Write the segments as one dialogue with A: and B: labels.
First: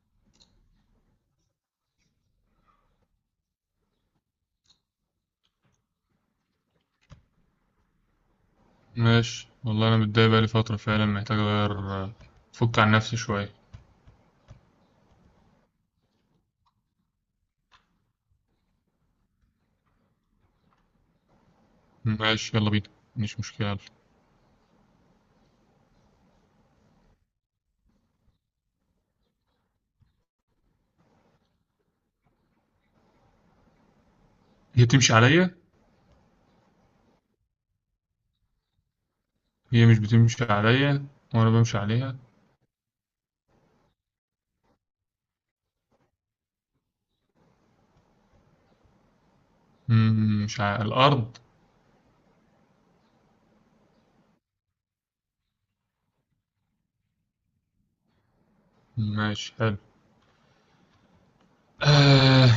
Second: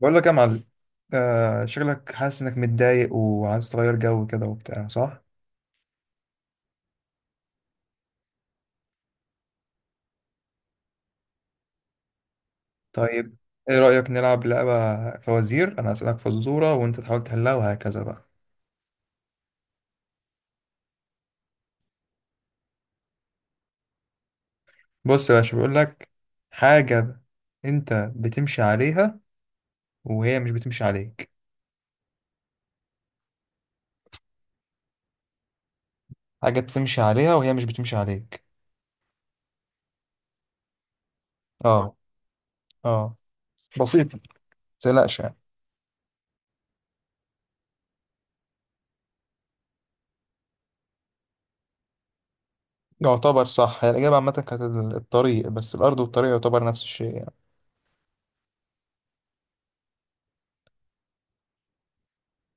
A: بقول لك يا معلم. شكلك حاسس انك متضايق وعايز تغير جو كده وبتاع، صح؟
B: ماشي والله أنا متضايق بقالي فترة فعلا محتاج أغير، أفك عن نفسي
A: طيب،
B: شوية.
A: ايه رأيك نلعب لعبة فوازير؟ انا اسألك فزورة وانت تحاول تحلها، وهكذا بقى.
B: ماشي، يلا بينا. مش مشكلة، يلا.
A: بص يا باشا، بقول لك حاجة. انت بتمشي عليها وهي مش بتمشي عليك.
B: هي تمشي عليا.
A: حاجة بتمشي عليها وهي مش بتمشي عليك.
B: هي مش بتمشي عليا وأنا بمشي
A: اه،
B: عليها.
A: اه، بسيطة، متقلقش يعني.
B: مش على الأرض.
A: يعتبر صح، هي الإجابة عامة كانت الطريق، بس الأرض والطريق يعتبر نفس الشيء يعني.
B: ماشي، حلو. آه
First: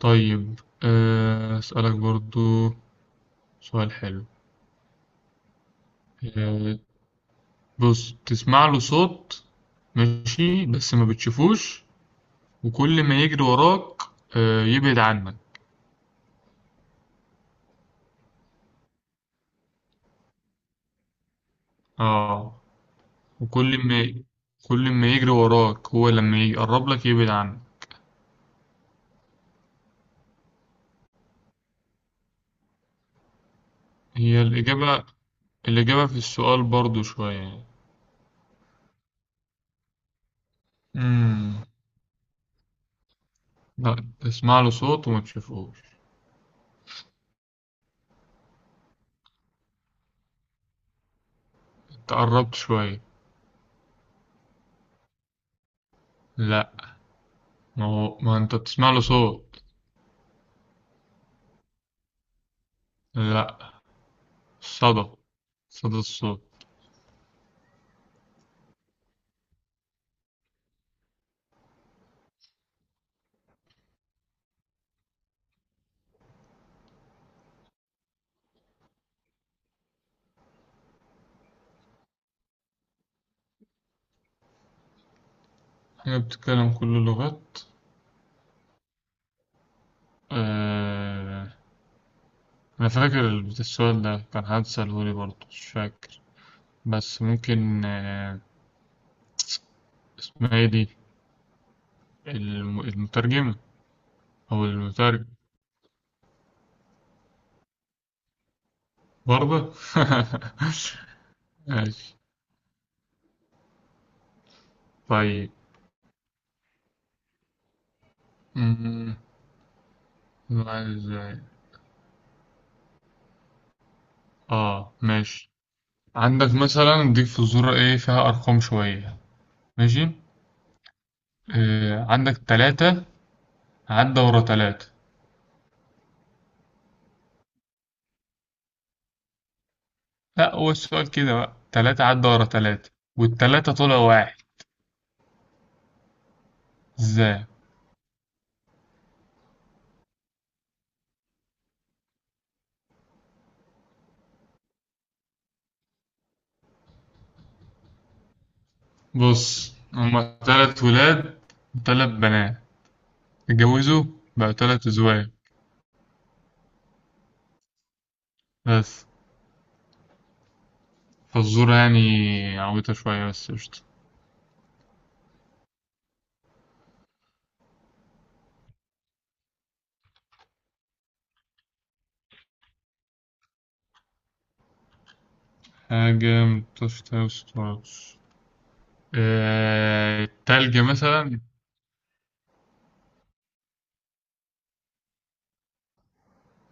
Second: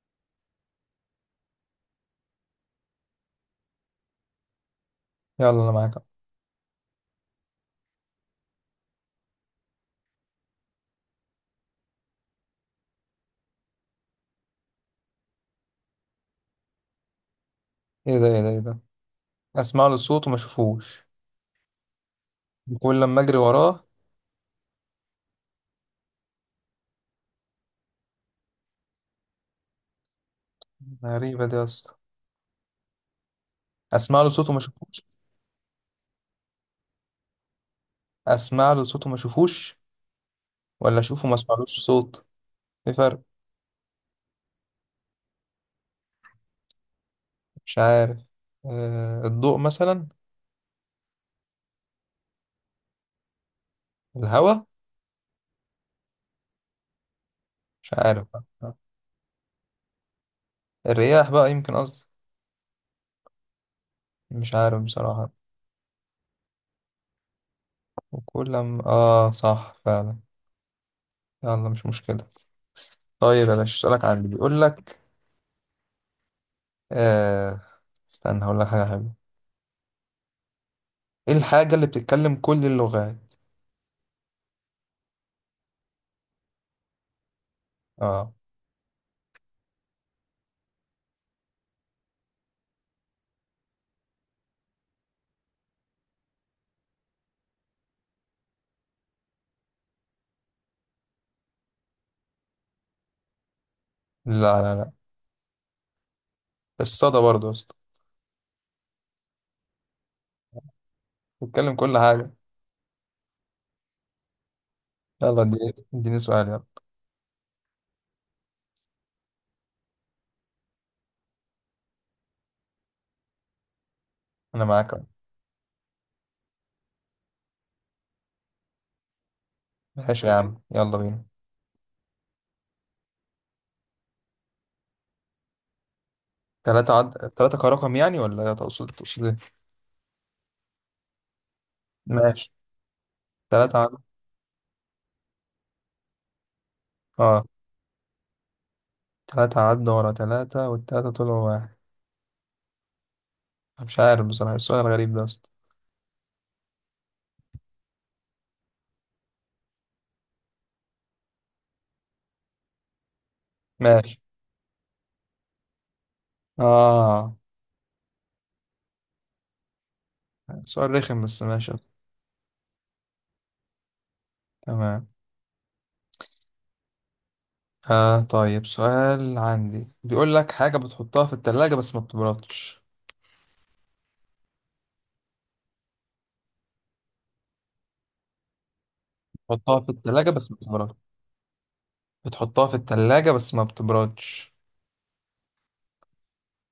B: طيب، أسألك برضو سؤال حلو.
A: يلا أنا معاك.
B: آه. بص، تسمع له صوت، ماشي، بس ما بتشوفوش، وكل ما يجري وراك يبعد عنك.
A: ايه ده؟ ايه ده؟ ايه ده؟ اسمع له صوت وما اشوفوش،
B: اه،
A: وكل لما اجري
B: وكل
A: وراه.
B: ما كل ما يجري وراك هو لما يقرب لك يبعد عنك.
A: غريبه دي يا اسطى. اسمع له
B: هي
A: صوت وما اشوفوش.
B: الإجابة. الإجابة في السؤال برضو شوية يعني.
A: اسمع له صوت وما اشوفوش، ولا اشوفه ما
B: مم.
A: اسمعلوش صوت؟ ايه فرق؟
B: لا، تسمع له صوت وما تشوفوش.
A: مش عارف. الضوء مثلا.
B: تقربت شوية.
A: الهواء.
B: لا، ما
A: مش
B: هو
A: عارف
B: ما انت
A: بقى.
B: بتسمع له صوت.
A: الرياح بقى، يمكن قصدي.
B: لا.
A: مش عارف
B: صدى
A: بصراحه.
B: صدى الصوت.
A: وكل لما اه، صح فعلا. يلا، مش مشكله. طيب يا باشا، اسالك عن اللي بيقول لك. آه استنى هقول لك حاجه حلوه. ايه الحاجه اللي بتتكلم كل اللغات؟
B: حاجة بتتكلم كل اللغات.
A: اه.
B: آه... أنا فاكر السؤال ده كان حد سألهولي برضه، مش فاكر، بس ممكن اسمها ايه دي. المترجمة.
A: لا،
B: هو
A: لا، لا،
B: المترجم.
A: الصدى برضه.
B: برضه.
A: بتكلم كل
B: ماشي،
A: حاجة. يلا
B: طيب.
A: اديني اديني سؤال. يلا
B: أمم، نوع ازاي.
A: أنا معاك
B: اه،
A: أهو.
B: ماشي. عندك مثلا، اديك فزورة ايه فيها ارقام شوية. ماشي.
A: ماشي يا عم، يلا بينا.
B: عندك تلاتة عدى ورا تلاتة.
A: تلاتة عد تلاتة كرقم يعني، ولا تقصد تقصد إيه؟
B: لا، هو السؤال كده بقى، تلاتة عدى ورا
A: ماشي.
B: تلاتة والتلاتة
A: تلاتة عد.
B: طلع واحد.
A: أه
B: ازاي؟
A: تلاتة عد ورا تلاتة والتلاتة طلعوا واحد. أنا مش عارف بصراحة، السؤال الغريب ده أصلا.
B: بص، هما تلات ولاد وتلات بنات اتجوزوا،
A: ماشي.
B: بقى تلات ازواج،
A: أه،
B: بس.
A: سؤال رخم بس ماشي.
B: فالزورة يعني عويطة شوية بس قشطة.
A: تمام. طيب، سؤال عندي بيقول لك، حاجة بتحطها في التلاجة بس ما بتبردش.
B: حاجة متقدرش تلبس خالص.
A: بتحطها في التلاجة بس ما
B: التلج
A: بتبردش.
B: مثلا.
A: بتحطها في التلاجة بس ما بتبردش.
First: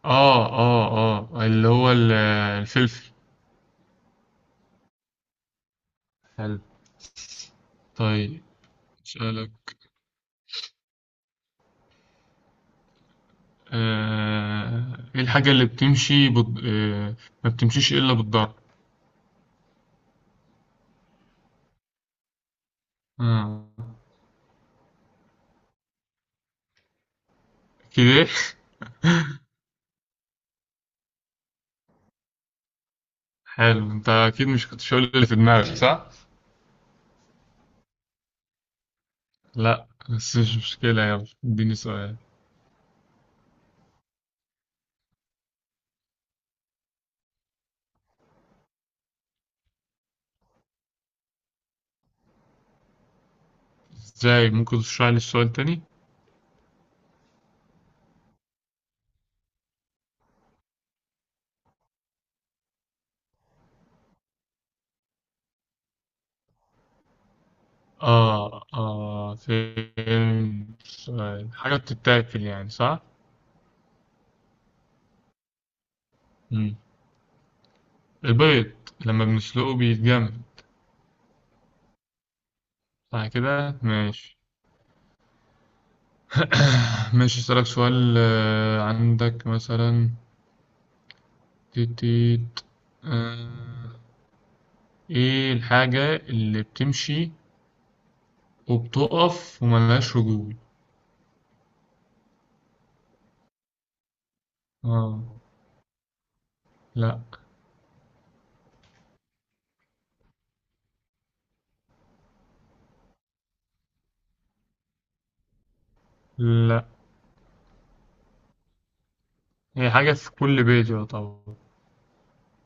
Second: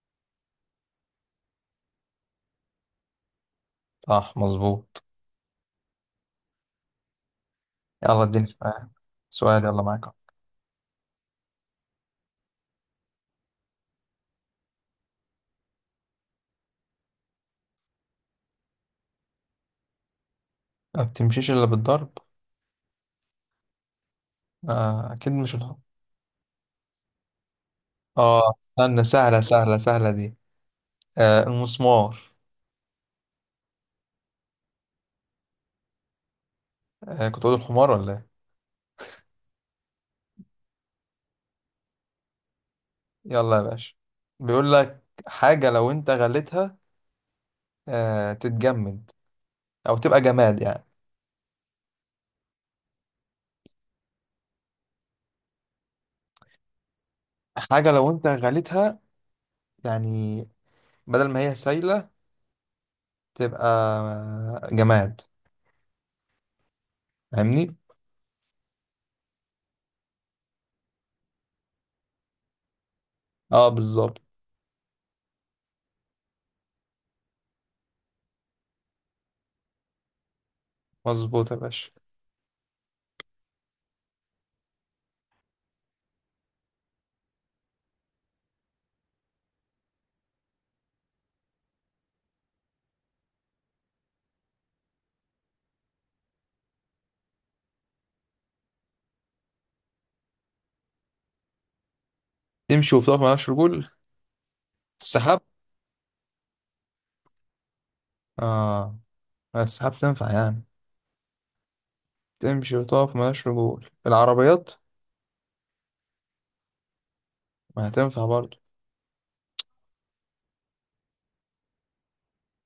B: اه، اه، اه، اللي هو الفلفل.
A: صح، مظبوط.
B: حلو.
A: يلا
B: طيب،
A: اديني سؤال. سؤال،
B: أسألك.
A: يلا معاك.
B: ايه الحاجة اللي بتمشي ما بتمشيش إلا بالضرب.
A: ما بتمشيش الا بالضرب.
B: آه.
A: آه، اكيد مش الحمار.
B: كده.
A: اه، استنى، سهله سهله سهله دي. آه، المسمار.
B: حلو، انت اكيد مش كنتش هقول اللي في دماغك، صح؟
A: آه، كنت اقول الحمار ولا ايه.
B: لا، بس مش مشكلة، يلا اديني سؤال.
A: يلا يا باشا. بيقول لك حاجه لو انت غليتها، تتجمد او تبقى جماد يعني.
B: ازاي؟ ممكن تشرح لي السؤال تاني؟
A: حاجه لو انت غليتها، يعني بدل ما هي سايله تبقى جماد. فاهمني؟
B: اه، اه. فين السؤال؟ حاجة بتتاكل يعني، صح؟
A: اه، بالظبط.
B: مم. البيض، لما بنسلقه بيتجمد.
A: مظبوط يا باشا.
B: صح كده، ماشي. ماشي، اسألك سؤال. عندك مثلا، تيتيت، آه، ايه الحاجة اللي بتمشي وبتقف وملهاش رجول؟
A: تمشي وبتقف ملهاش رجول.
B: اه.
A: السحاب.
B: لا.
A: اه، السحاب تنفع يعني. تمشي وتقف ملهاش رجول. العربيات.
B: لا،
A: ما هتنفع برضه.
B: هي حاجة في كل بيت، يا طبعا.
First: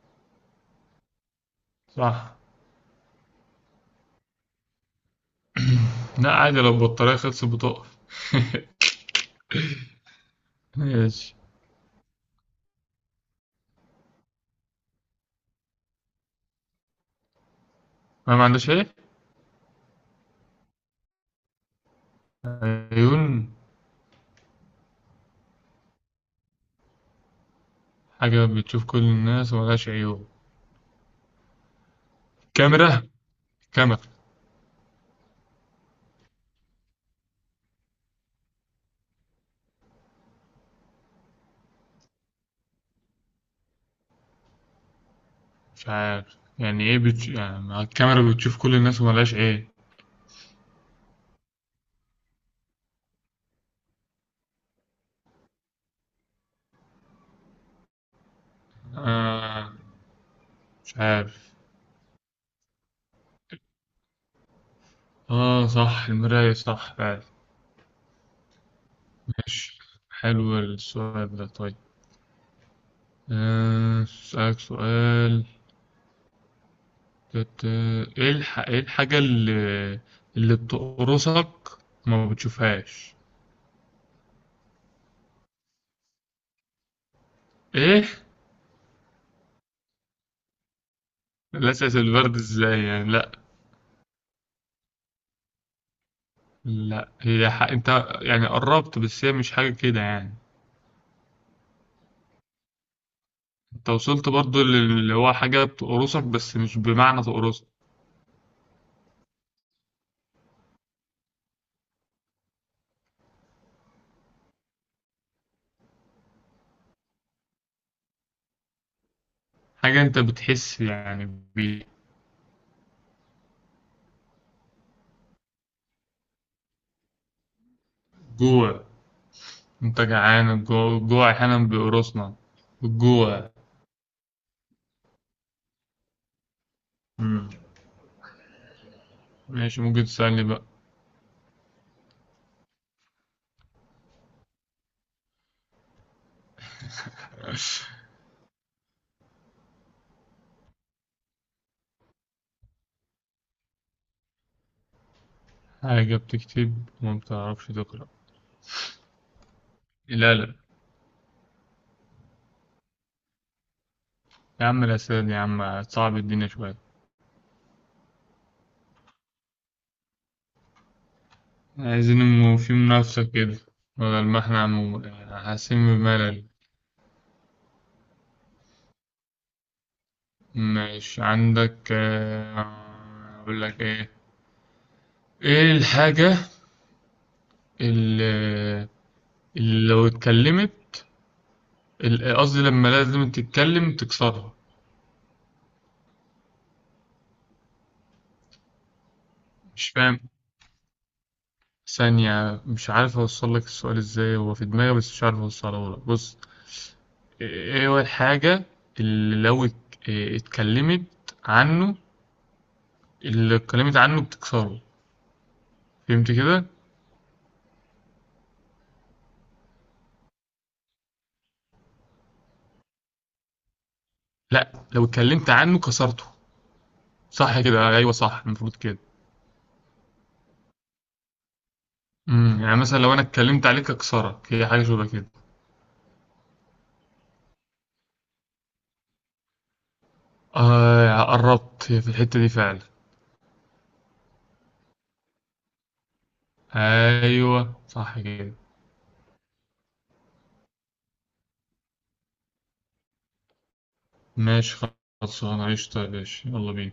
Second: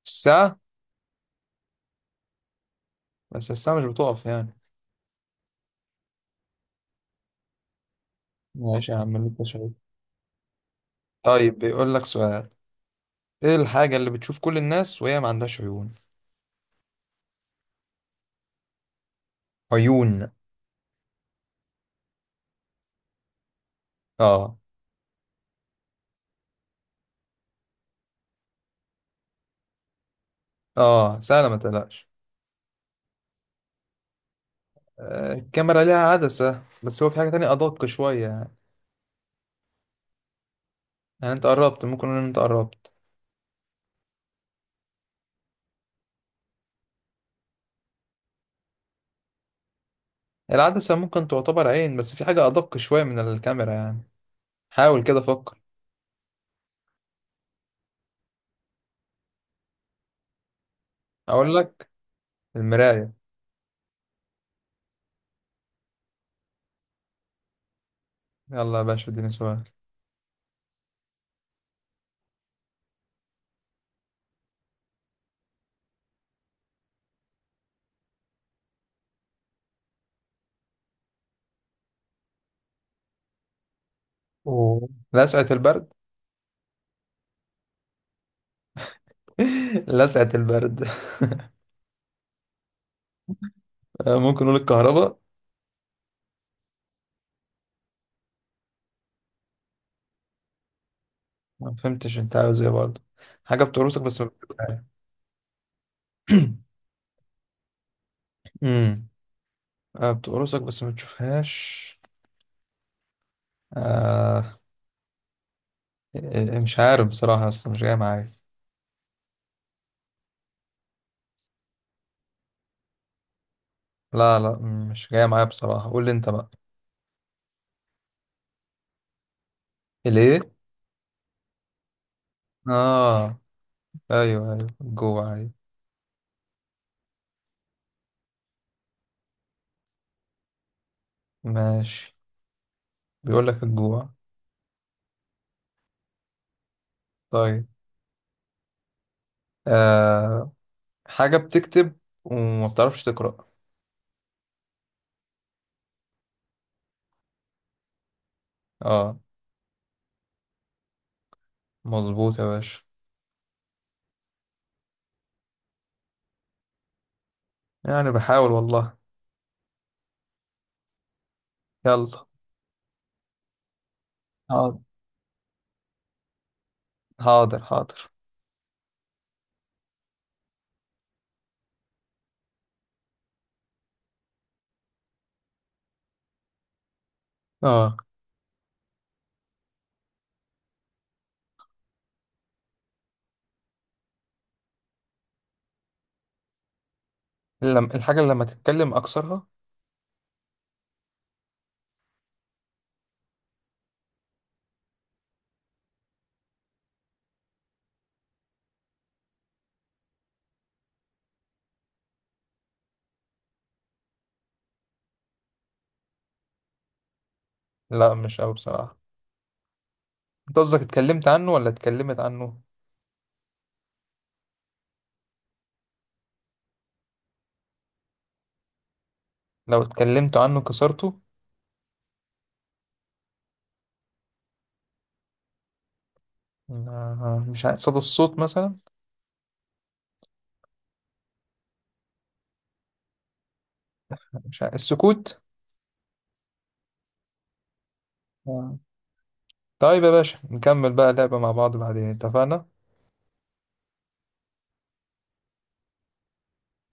A: الساعة.
B: صح.
A: بس الساعة مش بتقف يعني.
B: لا، عادي، لو البطارية خلصت بتقف.
A: ماشي يا عم، اللي انت شايفه.
B: ماشي.
A: طيب بيقول لك سؤال. ايه الحاجة اللي بتشوف كل الناس وهي ما عندهاش عيون؟
B: ما عندهاش ايه؟
A: عيون.
B: عيون.
A: اه،
B: حاجة بتشوف كل الناس وملهاش عيون.
A: اه، سهلة، ما تقلقش.
B: كاميرا. كاميرا.
A: آه، الكاميرا ليها عدسة، بس هو في حاجة تانية أدق شوية يعني. يعني انت قربت، ممكن نقول ان انت قربت.
B: مش عارف يعني ايه يعني مع الكاميرا بتشوف كل الناس وملهاش ايه.
A: العدسة ممكن تعتبر عين، بس في حاجة أدق شوية من الكاميرا يعني. حاول كده فكر.
B: آه مش عارف.
A: أقول لك، المراية.
B: اه، صح، المراية، صح فعلا.
A: يلا يا باشا اديني سؤال.
B: ماشي، حلو السؤال ده. طيب، اسألك سؤال. تت- ايه ايه الحاجة اللي بتقرصك وما بتشوفهاش.
A: أوه. لسعة البرد.
B: ايه؟
A: لسعة البرد.
B: الاساس البرد، ازاي يعني؟ لا.
A: ممكن نقول الكهرباء.
B: لا، انت يعني قربت، بس هي مش حاجة كده يعني.
A: ما فهمتش انت عاوز ايه برضه. حاجة
B: انت
A: بتقرصك بس ما
B: وصلت برضو،
A: بتشوفهاش.
B: اللي هو حاجة تقرصك بس مش بمعنى تقرصك.
A: امم بتقرصك بس ما بتشوفهاش. آه مش عارف بصراحة، اصلا مش جاية معايا.
B: حاجة انت بتحس يعني.
A: لا، لا، مش جاية معايا بصراحة، قول لي انت بقى.
B: بجوع. انت
A: ليه؟
B: جعان، الجوع، الجوع احيانا بيقرصنا.
A: اه،
B: الجوع.
A: ايوه، ايوه، الجوع، ايوه.
B: مم. ماشي، ممكن تسألني بقى.
A: ماشي، بيقول لك الجوع. طيب. آه حاجة بتكتب وما بتعرفش تقرأ.
B: حاجة بتكتب وما بتعرفش تقرأ.
A: اه.
B: لا. لا.
A: مظبوط يا باشا.
B: يا عم، الأسئلة دي، يا عم، صعب الدنيا شوية.
A: يعني بحاول والله.
B: عايزين
A: يلا.
B: في منافسة كده، بدل ما احنا
A: حاضر،
B: حاسين بملل.
A: حاضر، حاضر.
B: ماشي، عندك، أقول لك إيه. إيه الحاجة
A: اه،
B: ال- اللي لو اتكلمت، قصدي لما لازم تتكلم تكسرها.
A: الحاجة اللي لما تتكلم أكثرها.
B: مش فاهم؟ ثانية، مش عارف اوصل لك السؤال ازاي، هو في دماغي بس مش عارف اوصله لك. بص، ايه، إيه هو الحاجة اللي لو ات- إيه اتكلمت عنه، اللي اتكلمت عنه بتكسره، فهمت كده؟
A: لا، مش أوي بصراحة. أنت قصدك اتكلمت عنه ولا اتكلمت عنه؟
B: لا، لو اتكلمت عنه كسرته، صح كده، ايوه، صح، المفروض كده.
A: لو اتكلمت عنه كسرته.
B: يعني مثلا لو انا اتكلمت عليك اكسرك، هي حاجة شبه كده.
A: مش عارف، صدى الصوت مثلا.
B: قربت، هي في الحتة دي فعلا.
A: مش عارف، السكوت.
B: ايوه، صح كده.
A: آه. طيب يا باشا، نكمل بقى لعبة مع بعض بعدين، اتفقنا؟
B: ماشي، خلصان عشطة يا باشا، يلا بينا.